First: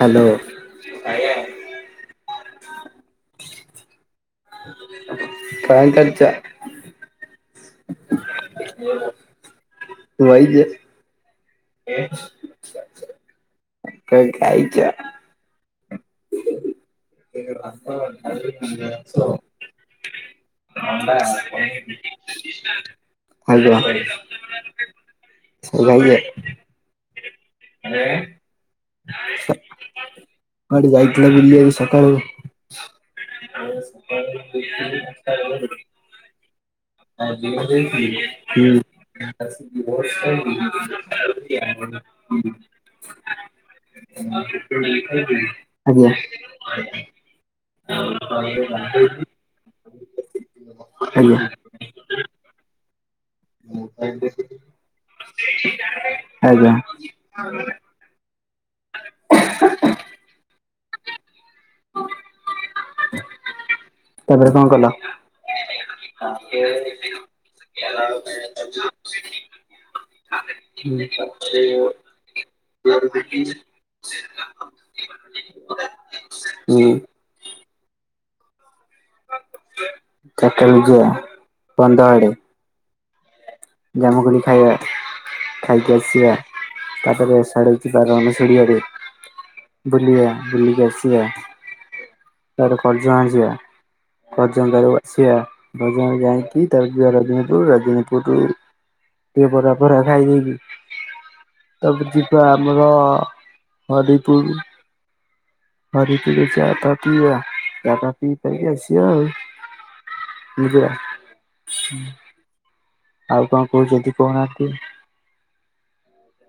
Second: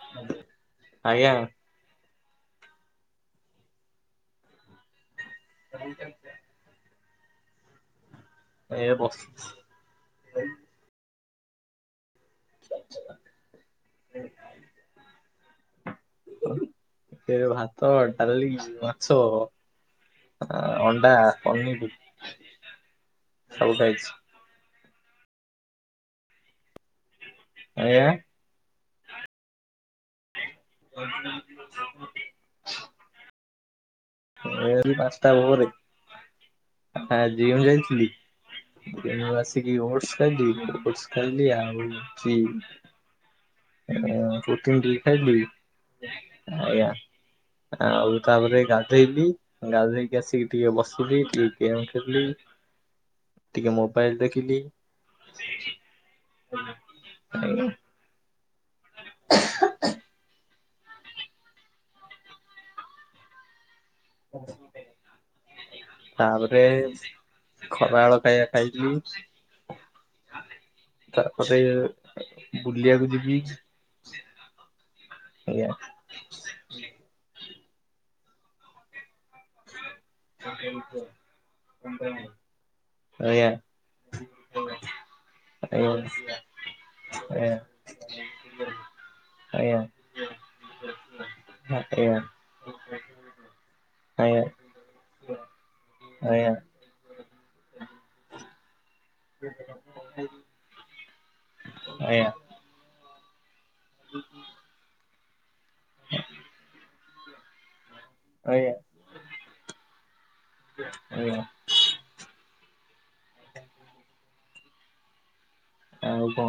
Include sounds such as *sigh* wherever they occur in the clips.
Hello ଆଜ୍ଞା। *inaudible* କଣ କରୁଛ? ଏଇ ବସିଚି। ବଇଚ? *inaudible* କଣ ଖାଇଛ? ସେ ଭାତ, ଡାଲି, ମାଛ ଆ, ଅଣ୍ଡା, ପନିର *unintelligible* ହେଲୋ *unintelligible* ସବୁ କଣ ଖାଇଛି। ଖାଇଛ? ଆଜ୍ଞା କୁଆଡେ ଯାଇଥିଲ ବୁଲିସକାଳୁ? ଏ ଆଜି *inaudible* ଆଜି ମୁଁ ଯାଇଥିଲି ଆସିକି ଓଲ୍ଟସ ଖାଇଲି ଓଲ୍ଟସ୍ ଆସିଲି ଆଉ ଚି ଡ୍ରିଙ୍କ *inaudible* ଖାଇଲି ଆଜ୍ଞା ଆଜ୍ଞା। ଆଉ ତାପରେ ଗାଧେଇଲିି ଗାଧେଇକି ଆସିକି ଟିକେ ବସିଲି ଆଜ୍ଞା ଟି ଗେମ୍ ଖେଳିଲି। ଟିକେ ମୋବାଇଲ ଦେଖିକି *inaudible* ଆଜ୍ଞା ଆଜ୍ଞା। ତାପରେ କଣ କଲ? ତାପରେ ଖରା ଆଳ ଖାଇବା ଖାଇଲି। ହୁଁ ଚାରିଟା ତାପରେ ବୁଲିବାକୁ ଯିବି। ଆଜ୍ଞା। ହୁଁ। ଚାରିଟା ବେଳକୁ ଯିବା ବନ୍ଧଆଡେ। ଆଜ୍ଞା। ଜାମୁକୋଳି ଖାଇବା। ଆଉ ଖାଇକି ଆସିବା କଣ ତାପରେ *unintelligible* ଆଜ୍ଞା ବୁଲିଆ ବୁଲିକି ଆସିଆ। *unintelligible* *unintelligible* ଜାଇକି। ଚାଲେ ଜିବାରାଜନୀପୁର ରାଜନୀପୁରରୁ ଟିକେ ବରା ଫରା ଖାଇଦେଇକି ତାପରେ ଯିବା ଆମର ହରିପୁର। ହରିପୁରରେ ଚା ଫା ପିଇବା ଚା ଫା ପି ପୁଆକି ଆସିବା ଆଉ। ବୁଝିଲ ଆଜ୍ଞା। ଆଉ କଣ କହୁଚନ୍ତି କହୁନାହାନ୍ତି। ଆଉ କ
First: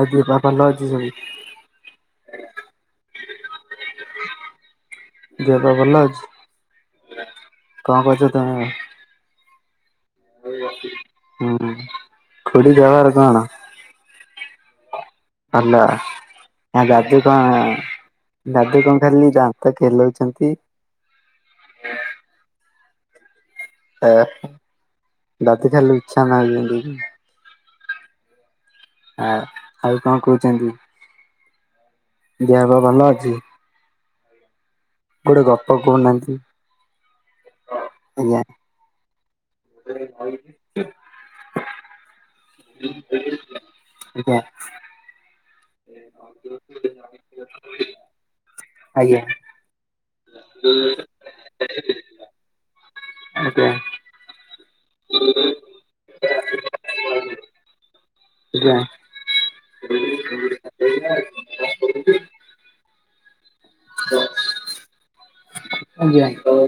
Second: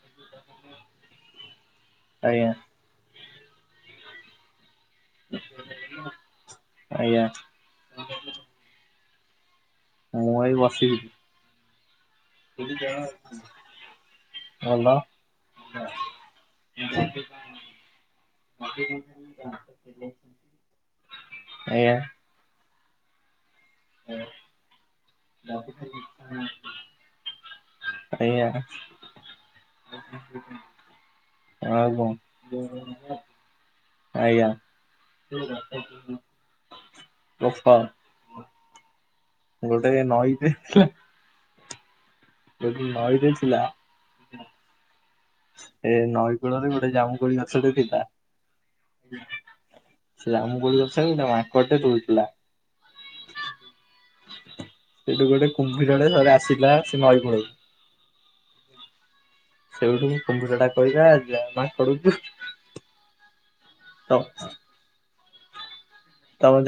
ଆଉ ଦେହ ପା ଭଲ ଅଛି ସବୁ। ଆଜ୍ଞା। ଦିହ ପା ଭଲ ଆଜ୍ଞା ଅଛି। କଣ କରୁଛ ତମେ? ମୁଁ ଏଇ ବସିଥିଲି ହୁଁ ଖୁଡି ଖବର କଣ। ଭଲ ହାଲୋ। ଆ ଦାଦୁ କଣ ଦାଦୁ କଣ ଖାଲି ଦାନ୍ତ ଖେଲଉଛନ୍ତି ଆଜ୍ଞା। ଏ ରାତି ଖାଇଲେ ଇଚ୍ଛା ନାଇଁ ଯେ ଆଜ୍ଞା। ଆ ଆଉ କଣ କହୁଛନ୍ତି ଆଉ ଦେହ ପା ଭଲ କଣ? ଅଛି? ଆଜ୍ଞା ଗୋଟେ ଗପ କହୁନାହାନ୍ତି ରଫା। ଆଉ କଣ। ଗୋଟେ ନଈଟେ ଥିଲା। ଯଦି ନଇ ରେ ଥିଲା। ଯିବା। ଏ ନଈକୂଳରେ ଗୋଟେ ଜାମୁକୋଳି ଗଛଟେ ଥିଲା। ଆଜ୍ଞା। ସେ ଜାମୁ କୋଳି ଗଛରେ ଗୋଟେ ମାଙ୍କଟେ ରହୁଥିଲା। ଆଜ୍ଞା। ସେଠୁ ଗୋଟେ କୁମ୍ଭୀରଟେ ଆସିଲା ସେ ନଇକୂଳକୁ। ଆଜ୍ଞା। ସେଇଠୁ ମୁଁ କମ୍ପୁଟର ଟା ଆଜ୍ଞା। କହିବା ମାଙ୍କଡ଼ କୁ। ତ।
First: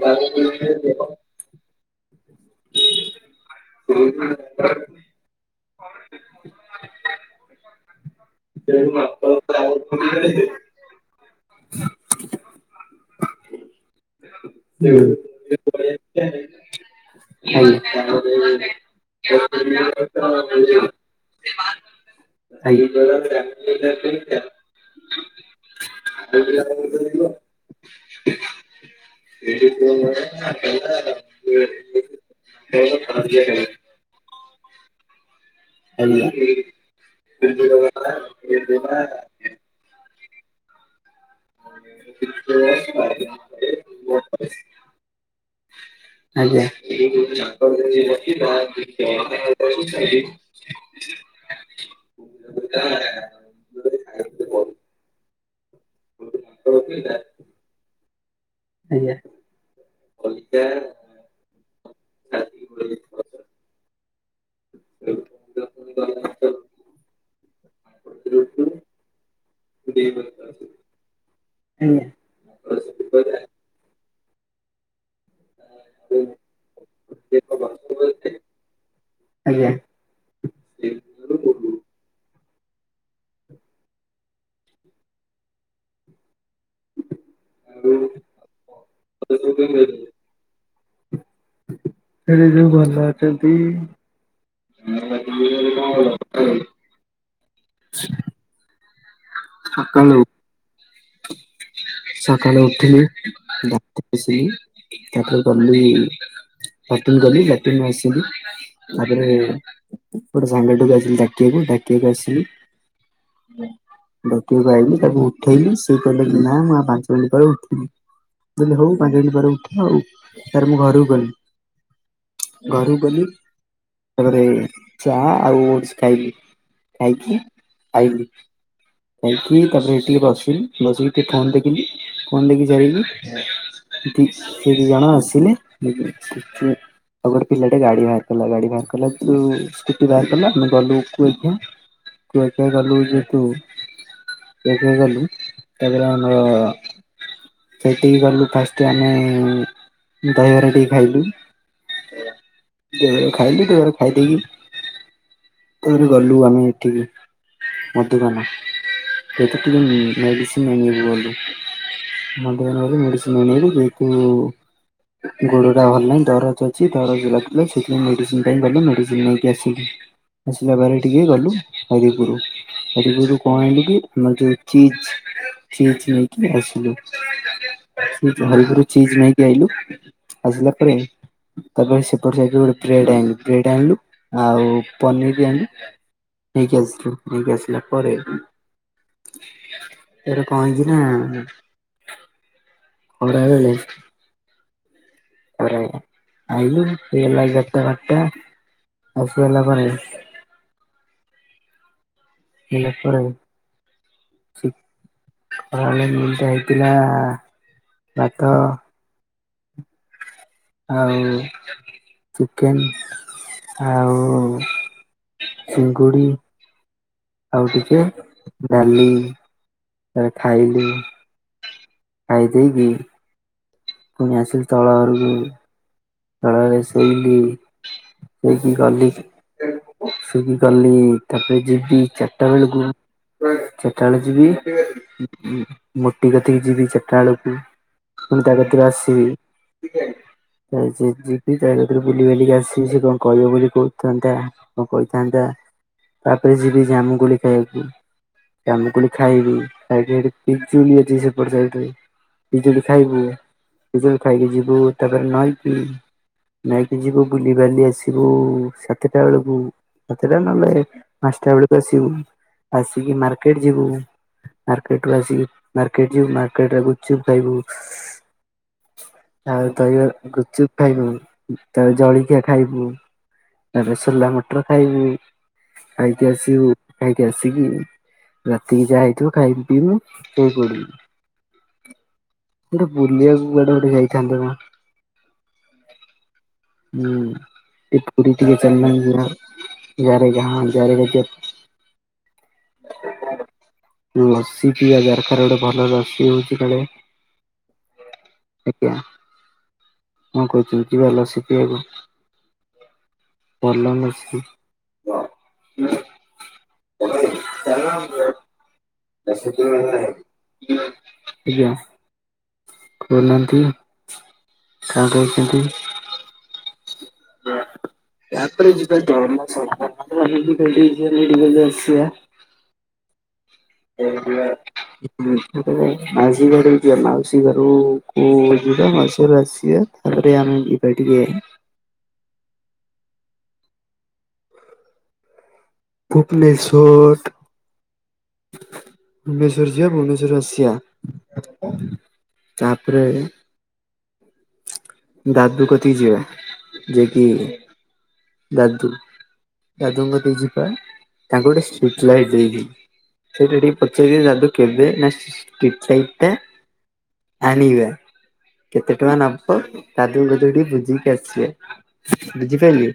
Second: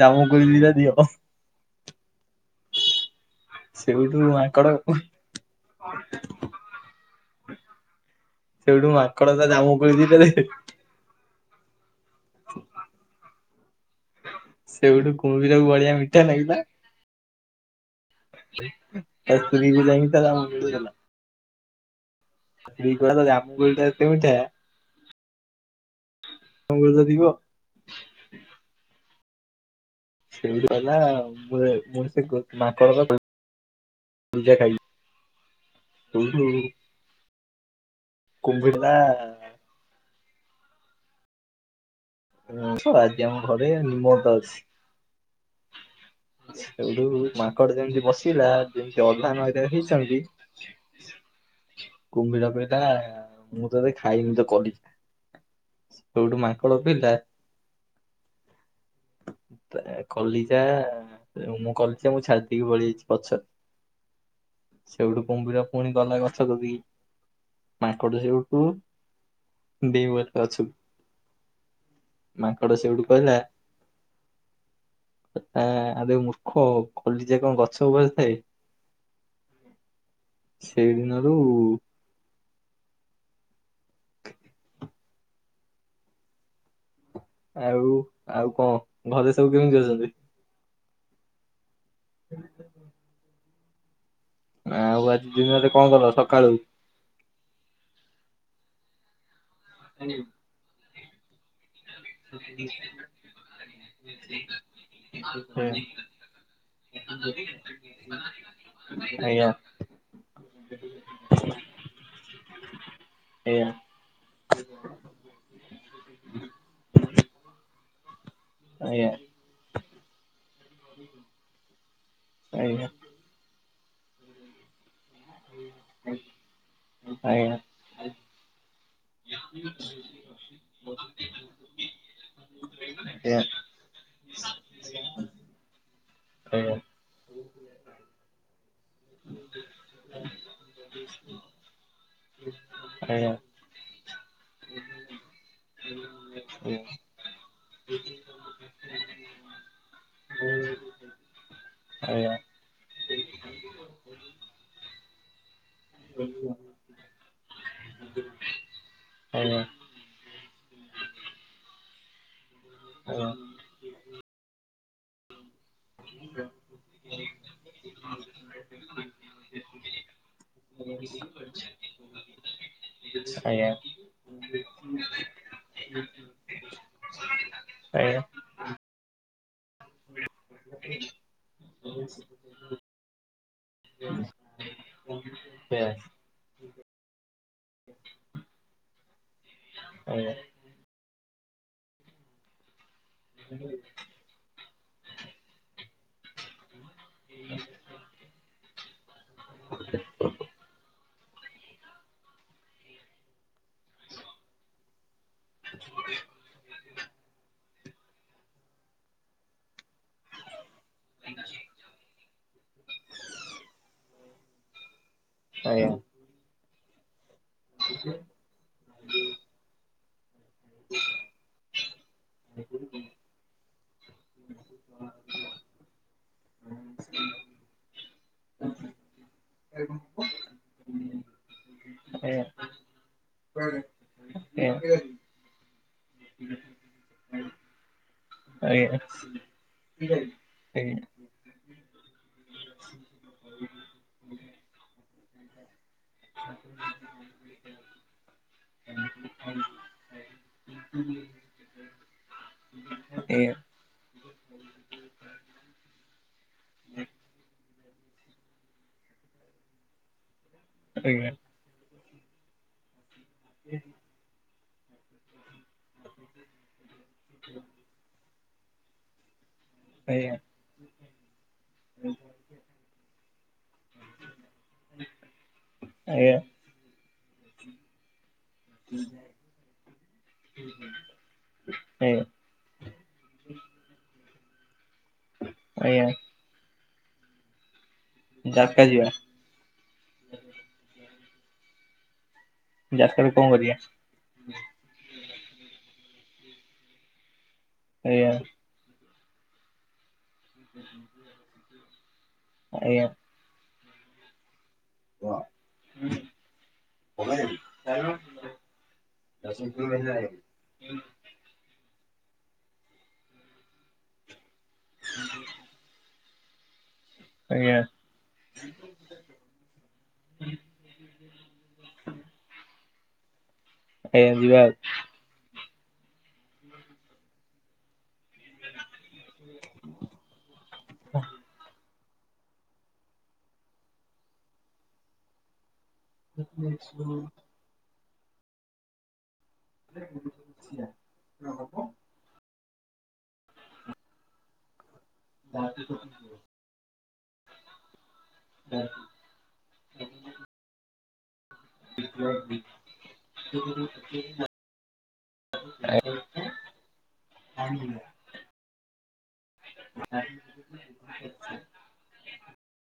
ଜାମୁକୋଳି ଦିଟା ଦିଅ। ସେଇଠୁ ମାଙ୍କଡ *unintelligible* ସେଇଠୁ ମାଙ୍କଡ ତା ଜାମୁକୋଳି ଦିଟା ଦେଲେ *unintelligible* ହୁଁ। ସେଇଠୁ କୁମ୍ଭୀରକୁ ବଢିଆ ମିଠା ଲାଗିଲା। *unintelligible* ତା ସ୍ତ୍ରୀକୁ ଯାଇକି ତା ଜାମୁକୋଳି ଦେଲା। ସ୍ତ୍ରୀ କହିଲା ତୋ *unintelligible* ଜାମୁକୋଳିଟା ଏତେ ମିଠା ଦେଖିଚ? ଜାମୁକୋଳି ତ ଥିବ। *unintelligible* ସେଇଠୁ କହିଲା ମୁଁ ମୁଁ ସେ *inaudible* ଉଁଯା ଖାଇ। କୁମ୍ଭୀରଟା *inaudible* *inaudible* ହଁ ଆଜି ଆମ ଘରେ ନିମ ତ ଅଛି। ଆଜ୍ଞା। ସେଇଠୁ ମାଙ୍କଡ ଯେମିତି ବସିଲା ଯେମତି ଅଧା ନଇ ରେ ହେଇଛି ସେମତି କୁମ୍ଭୀର କହିଲା ମୁଁ ତତେ ଖାଇନି ତ କଲିଜା, ସୋଉଠୁ ମାଙ୍କଡ଼ କହିଲା ଆଜ୍ଞା। କଲିଜା ମୁଁ କଲିଜା ମୁଁ ଛାଡି ଦେଇକି ପଳେଇ ଆଇଛି ପଛରେ। ସେଇଠୁ କୁମ୍ଭିର ପୁଣି ଗଲା ଗଛ କଦିକି। ମାଙ୍କଡୁ ସେଉଠୁ ଡେ ୱାଲଥରେ ଅଛୁ ମାଙ୍କଡ ସେଇଠୁ କହିଲା। ଆରେ ମୂର୍ଖ କଲିଜା କଣ ଗଛ ଉପରେ ଥାଏ? ଆଜ୍ଞା।। ସେଇଦିନରୁ *inaudible* ଆଉ ଆଉ କଣ ଘରେ ସବୁ କେମିତି ଅଛନ୍ତି? ସେ ଯୋଉ ଭଲ ଅଛନ୍ତିି। ନା ଆଉ ଆଜି ଦିନରେ କଣ କଲ ସକାଳୁ? ସକାଳୁ ସକାଳେ ଉଠିଲି ଭାତ ବସିଲି ତା ପରେ ଆଜ୍ଞା ଆଜ୍ଞା ଗଲି ଗଲି ଲଟିନ୍ ଆସିଲି ତାପରେ ଆଜ୍ଞା ଏ ପେଟ ସଙ୍ଗଟାକୁ ଡକିଆକୁ ଡାକିଆକୁ ଆସିଲି ଏହା। ଦକିଆକୁ ଆଇିଲି ତାକୁ ଉଠେଇଲିି ସେ କହିଲେ ନା ମୁଁ ଆଉ ପାଞ୍ଚ ମିନିଟ୍ ପରେ ଉଠିବି ମୁଁ କହିଲି ହଉ ଆଜ୍ଞା ପାଞ୍ଚ ମିନିଟ୍ ପରେ ଉଠ ଆଉ। ତା ପରେ ମୁଁ ଘରକୁ ଗଲି ଆଜ୍ଞା ଆଜ୍ଞା ଘରକୁ ଗଲି ତାପରେ ଚା ଆଉ ଓଟସ ଖାଇଲି ଆଜ୍ଞା ଆଜ୍ଞା ଖାଇକି ଆଜ୍ଞା। ଆଇଲି। ଯାଇକି ତାପରେ ଟିକେ ବସିଲି, ବସିକି ଟିକେ ଫୋନ ଦେଖିଲି ଫୋନ ଦେଖି ସାରିକି ସେଠି ସେଠି ଜଣେ ଆସିଲ *unintelligible* ଆଉ ଗୋଟେ ପିଲାଟେ ଗାଡି ବାହାର କଲା ଗାଡ଼ି ବାହାର ସ୍କୁଟି ବାହାରକଲା। ଆମେ ଗଲୁ କୁଆଖିଆ କୁଆଖିଆ ଗଲୁ ଯେହେତୁ କୁଆଖିଆ ଗଲୁ ତାପରେ ଆମ ସେଠିକି ଗଲୁ ଫାଷ୍ଟ ଆମେ ଦହିବରାଟିିକେ ଖାଇଲୁ। ଆଜ୍ଞା। ଖାଇଲିି ଟା ପରେ ଖାଇଦକି ତାପରେ ଗଲୁ ଆମେ ଏଠିକି, ମଧୁବନ। ଆଜ୍ଞା। କେତଟିିକି ମେଡିସିନ୍ ଆଣିବାକୁ ଗଲୁ ମାଗଣା ରେ ମେଡିସିନ୍ ଆଣିବାକୁ *unintelligible* ହୁଁ ଗୋଡ ଦେହ ଭଲ ନାହିଁ ଦରଜ ଅଛି। ଦରଜ ଲାଗିଲେ ସେଥିପାଇଁ ମେଡିସିନ ପାଇଁ ଗଲି ମେଡ଼ିସିନ ନେଇକି ଆସିଲି। ଆସିଲା ପରେ ଟିକେ ଗଲୁ ହରିପୁରୁ ହରିପୁୁରୁ ଆ ଚିଜ ଚିଜ ନେଇକି ଆସିଲୁ। ହରିପୁରୁ ଚିଜ୍ ନାଇ ଇଲୁ ଆସିଲା ପରେ ତାପରେ ସେପଟ ସାଇଡ ରୁ ଗୋଟେ ବ୍ରେଡ୍ ଅନିଲୁ। ବ୍ରେଡ଼୍ ଆଣିଲୁ ଆଉ ପନିର ବି ଆଣିଲୁ। ଆଜ୍ଞା। ନେଇକି ଆସିଲି ନେଇକି ଆସିଲ ପରେ ସେଠୁ ଜାରକା କଣ ହେଇଛି ନା *inaudible* ଆଇଲୁ ହେଇଗଲା ଏଗାରଟା ବାର ଟା *inaudible* ଗଟ ହସଏଲା ପରେ ଇନା ପଳେଇବ ଉପର ବେଳା ମିଲ୍ ଟା ହେଇଥିଲା ଭାତ ଆଉ ଚିକେନ୍ ଆଉ ଚିଙ୍ଗୁଡ଼ି। ଆଉ ଟିକେ ଡାଲି। ତାରେ ଖାଇଲି ଖାଇଦେଇକି ଫୁଣି ଆସିଲି ତଳ ଘରୁ ତାପରେ ଶୋଇଲି ଶୋଇ କି ଗଲି ସୁଖି କଲି ତାପରେ ଯିିବି ଚାରିଟା ବେଳକୁ। ଚାର ଟା ବେଳ ଯିବି ମୋଟି କତିକି ଯିବି ଚାରିଟା ବେଳକୁ। ମୁଁ ତା କତିରୁ ଆସିବି। ଯିବି ତା ସାଥିରେ ବୁଲି ବାଲିକି ଆସିବ ସେ କଣ କହିବ ବୋଲି କହୁଥାନ୍ତା। ମୁଁ କହିଥାନ୍ତା ତାପରେ ଯିବି ଜାମୁକୁଳି ଖାଇବାକୁ। ଜାମୁ କୋଳି ଖାଇବି ତା ପରେ ସେଠୀ ପିଜୁଲି ଅଛି ସେପଟ ସାଇଟିରେ। ବିଜୁଳି ଖାଇବୁ ପିଜୁଳି ଖାଇକି ଯିବୁ ତାପରେ ନଈ ନେଇକି ଯିବୁ ବୁଲିବାଲି ଆସିବୁ ସାତଟା ବେଳକୁ ରାତିରେ ନ ହେଲେ ପାଞ୍ଚ ଟା ବେଳେ ଆସିବୁ, ଆସିଲି ମାର୍କେଟ ଯିବୁ। ମାର୍କେଟ ରୁ ଆସି ମାର୍କେଟ ଯିବୁ ମାର୍କେଟରେ ଗୁପୁଚୁପ୍ ଖାଇବୁ। ତା ଦହିବ ଗୁଚୁପ୍ ଖାଇବୁ ତା ଜଳିଖିଆ ଖାଇବୁ ତା ପରେ ସୋଲା ମଟର ଖାଇବୁ ଖାଇକି ଆସିବୁ ଖାଇକି ଆସିକି ରାତିକି ଯାହା ହେଇଥିବ ଖାଇି ପିଇମି ସୋଇପଡ଼ିବୁ। ହୁଁ। ଗୋଟେ ବୁଲିବାକୁ କୁଆଡେ ଗୋଟେ ଯାଇଥାନ୍ତେ ନା ଆଜ୍ଞା। ହୁଁ ସେ ପୁରୀ ଟିକେ ଚନ୍ଦନ ଯିବା ଯ ଜାରେ ଯା ହଁ ଜାରେ। ଯାସ୍ତ ରୁ କଣ କରିବା? ଲସି ପିଇବା ଦରକାର ଗୋଟେ ଭଲ ଲସି ହଉଛି କାଳେ ଆଜ୍ଞା। ଆଜ୍ଞା ହଁ କହୁଛୁ ଯିବା ଲସି ପିଇବା ଆଜ୍ଞା ବଲ ମର୍ସି *inaudible* *inaudible* ଆଜ୍ଞା। କୋଉ ନାହାନ୍ତି କଣ କୋହୁଛନ୍ତି? ଆଜ୍ଞା *unintelligible* ଆଜ୍ଞା ଯିବା *unintelligible* ମାଝୀ ଘରୁ ମାଉସୀ ଘରୁ ଓ ଯିବା ମାଉସି ଘରୁ ଆସିବା ତାପରେ ଆମେ ଯିବାଟିକେ ଭୁବନେଶ୍ୱର। ଭୁବନେସ୍ୱର ଯିବା ଭୁବନେଶ୍ୱର ରୁ ଆସିିବା। ତାପରେ ଗାଦୁ କତିକି ଯିବା ଯେକି ଦାଦୁ ଦାଦୁଙ୍କତିକି ଯିବା ତାଙ୍କୁ ଗୋଟେ ଷ୍ଟ୍ରିଟ୍ ଲାଇଟ୍ ଦେଇକି ସେଇଟା ଟିକେ ପଚାରିବା ନା ଦାଦୁ କେବେ ନା ଷ୍ଟ୍ରିଟ୍ ଲାଇଟ୍ ଟା ଆଣିିବା। କେତେ ଟଙ୍କା ନବ ଦାଦୁଙ୍କ ତୁରୁ ଟିକେ ବୁଝିକି ଆସିବେ ବୁଝିପାଇଲୁ।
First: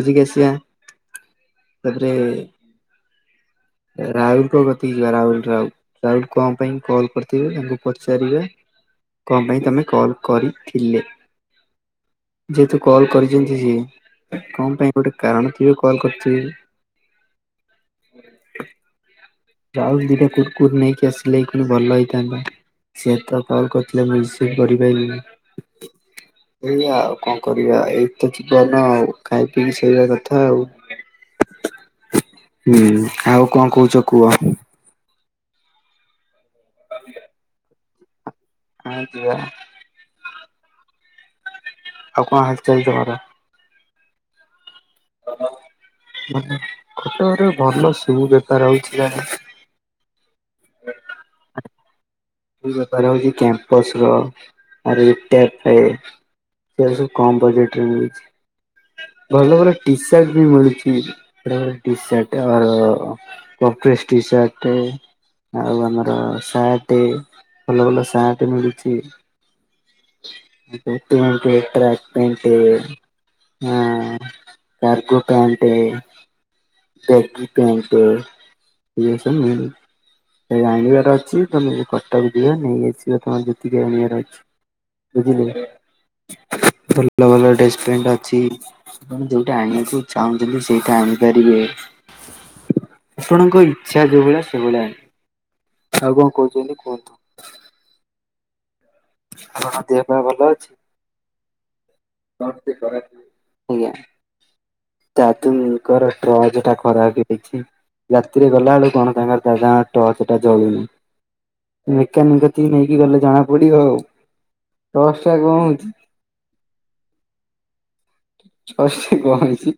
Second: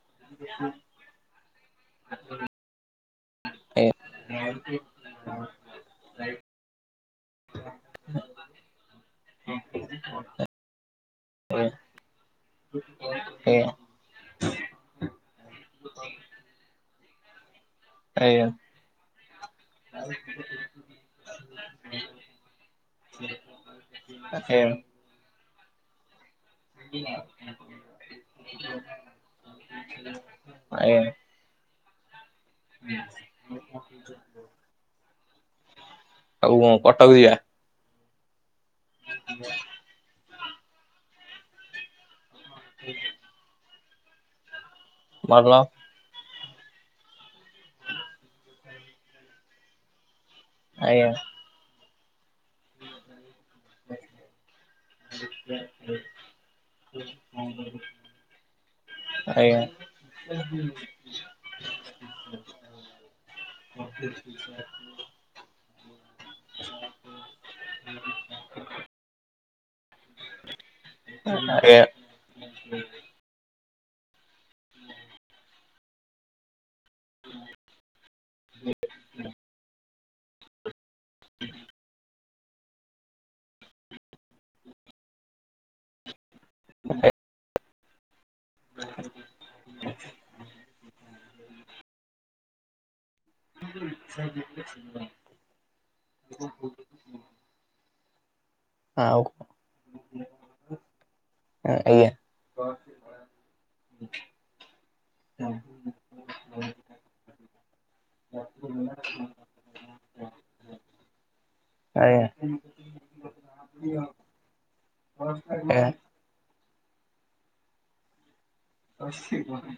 ବୁଝିକି ଆସିିବା ତାପରେ ଆଉ। ରାହୁଲ କ କତି ଯିବା ରାହୁଲ ରାହୁଲ ରାହୁଲ କଣ ପାଇଁ କଲ୍ କରି ତାଙ୍କୁ ପଚାରିବା କଣ ପାଇଁ ତମେ କଲ୍ କରିଥିଲେ। ଆଞା ଯେହେତୁ କଲ୍ କରିଛନ୍ତି ସିଏ କଣ ପାଇଁ ଗୋଟେ କାରଣ ଥିବ କଲ୍ କରିଥିବେ। ଆଜ୍ଞା। ଯାଉଛି ଦିଟା କୁକୁର୍ ନେଇକି ଆସିଲେ ନେୟୀ କ୍ଷଣି ଭଲ ହେଇଥାନ୍ତା ସେ ତ କଲ୍ କରିଥିଲେ ଆଜ୍ଞା ରୋଷେଇ ଆଜ୍ଞା କରିପାରିବିନି। ଏଇଆ ଆଉ କଣ କରିବା ଏଇତ ଯିବନ ଆଉ ଖାଇ ପିଇକି ସୋଇବା କଥା ଆଜ୍ଞା ଆଉ। ହୁଁ ଆଉ କଣ କୋଉଛ କୁହ। ଆଉ କଣ କଟକ ଯିବା। *unintelligible* ଆଉ କଣ ହାଲ ଚାଲ ତମର। ଭଲ। ଖଟରେ ଭଲ ସ ବେପାର ହଉଥିଲା। ଆଜ୍ଞା ବହାର ହଉଛି କ୍ୟାମ୍ପସ ର ଆ *inaudible* ସେ ସବୁ କମ୍ ବଜେଟରେ ମିଲୁଛି। ଆଜ୍ଞା ଭଲ ଆଜ୍ଞା ଭଲ ଟି ସାର୍ଟ ବି ମିଳୁଛି ଟି ସାର୍ଟ ଆର ପୋପେଶ ଟି ଶାର୍ଟ ଟେ ଆଉ ଆମର ସାର୍ଟ ଭଲ ଭଲ ସାର୍ଟ ମିଳୁଛି। *unintelligible* ହାଁ କାର୍ଗ ପାଣ୍ଟଟେ। ବାଗି ପେଣ୍ଟ ସବୁ ମିଳୁଚି। ଅଛି ତମେ କଟକ ଯିବା ନେଇଯାଇଛି ବା ତମର ଜତିକି ଆଣିବାର ଅଛି। ବୁଝିଲେ ଭଲ ଭଲ ଡ୍ରେସ ପ୍ୟାଣ୍ଟ ଅଛି। ଆପଣ ଯୋଉଟା ଆଣକୁ ଚାହୁଁଛନ୍ତି ସେଇଟା ଆଣିପାରିବେ। ଆପଣଙ୍କ ଇଚ୍ଛା ଯୋଉ ଭଳିଆ ସେଭଳିଆ ଆଉ କଣ କହୁଛନ୍ତି କୁହନ୍ତୁ? ହଁଉ ଆପଣଙ୍କ ଦେହ ପା ଭଲ ଅଛି? ଏୟା। ଆଜ୍ଞା ତୁଙ୍କର ଟ୍ରଜ ଟା ଖରାପ ହେଇଯାଇଛି ରାତିରେ ଗଲା ବେଳୁ କଣ ତାଙ୍କର ଦାଦା ଙ୍କ ଟର୍ଚ ଟା ଜଳୁନି। ଆଜ୍ଞା ମେକାନିକ କତିକି ନେଇକି ଗଲେ ଜଣା ପଡିବ ଆଉ ଟସ୍ ଟା କଣ ହଉଛି? ଅଷୀ କଣ ହେଉଛି।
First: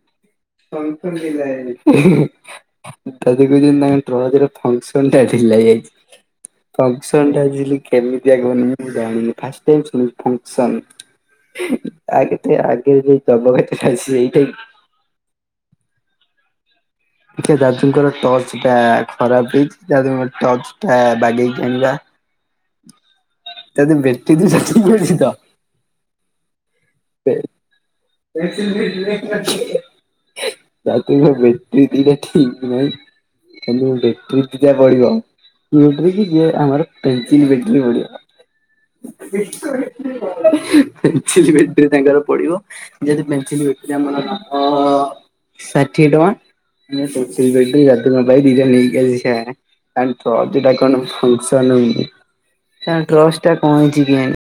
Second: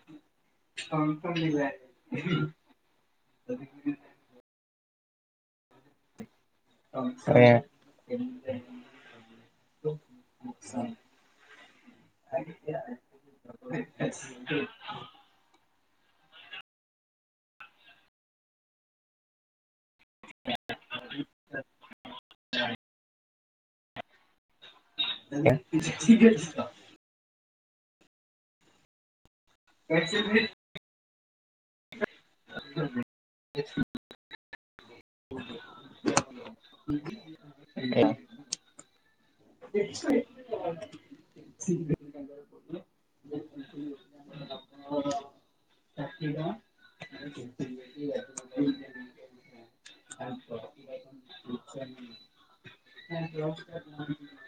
ଦାଦା କହୁଛନ୍ତି ତାଙ୍କ ଟର୍ଚ୍ଚ ର ଫଙ୍କସନ ଟା ଢିଲା ହେଇଯାଇଛି। ଫଙ୍କସନ୍ ଦାଝିର୍ଲି କେମିତି କଣ ମୁ ଜାଣିନି ଫାର୍ଷ୍ଟ ଟାଇମ ଶୁଣଛି ଫଙ୍କସନ୍। ଆଗ ତ ଆଗେ ଯେ *unintelligible* ଆ ଦାଦୁଙ୍କର ଟର୍ଚ୍ଚ ଟା ଖରାପ ହେଇଛି ଦାଦୁଙ୍କର ଟର୍ଚ୍ଚ ଟା ବାଗେଇକି ଆଣିବା। *unintelligible* ତାଦ ବେଟିେ ଦି ମି *unintelligible* ଠୀକ ଅଛି *inaudible* ହ ଫଖ କ ତାପରେ ମୋ ବାଟେରୀ ଦିଟା ଠିକ ନାହିଁ ବ୍ୟାଟେରୀ ଦିଟା ପଢିବ। ଟ୍ର ଯିଏ ଆମର ପେନସିଲ ବେଟ୍ରି ଆଜ୍ଞା। ପଡିବ। *unintelligible* ତାଙ୍କର ପଡିବ ପେନସିଲ ବେଟ୍ରୀ ଆମର ଷାଠିଏ ଟଙ୍କା। *unintelligible* *unintelligible*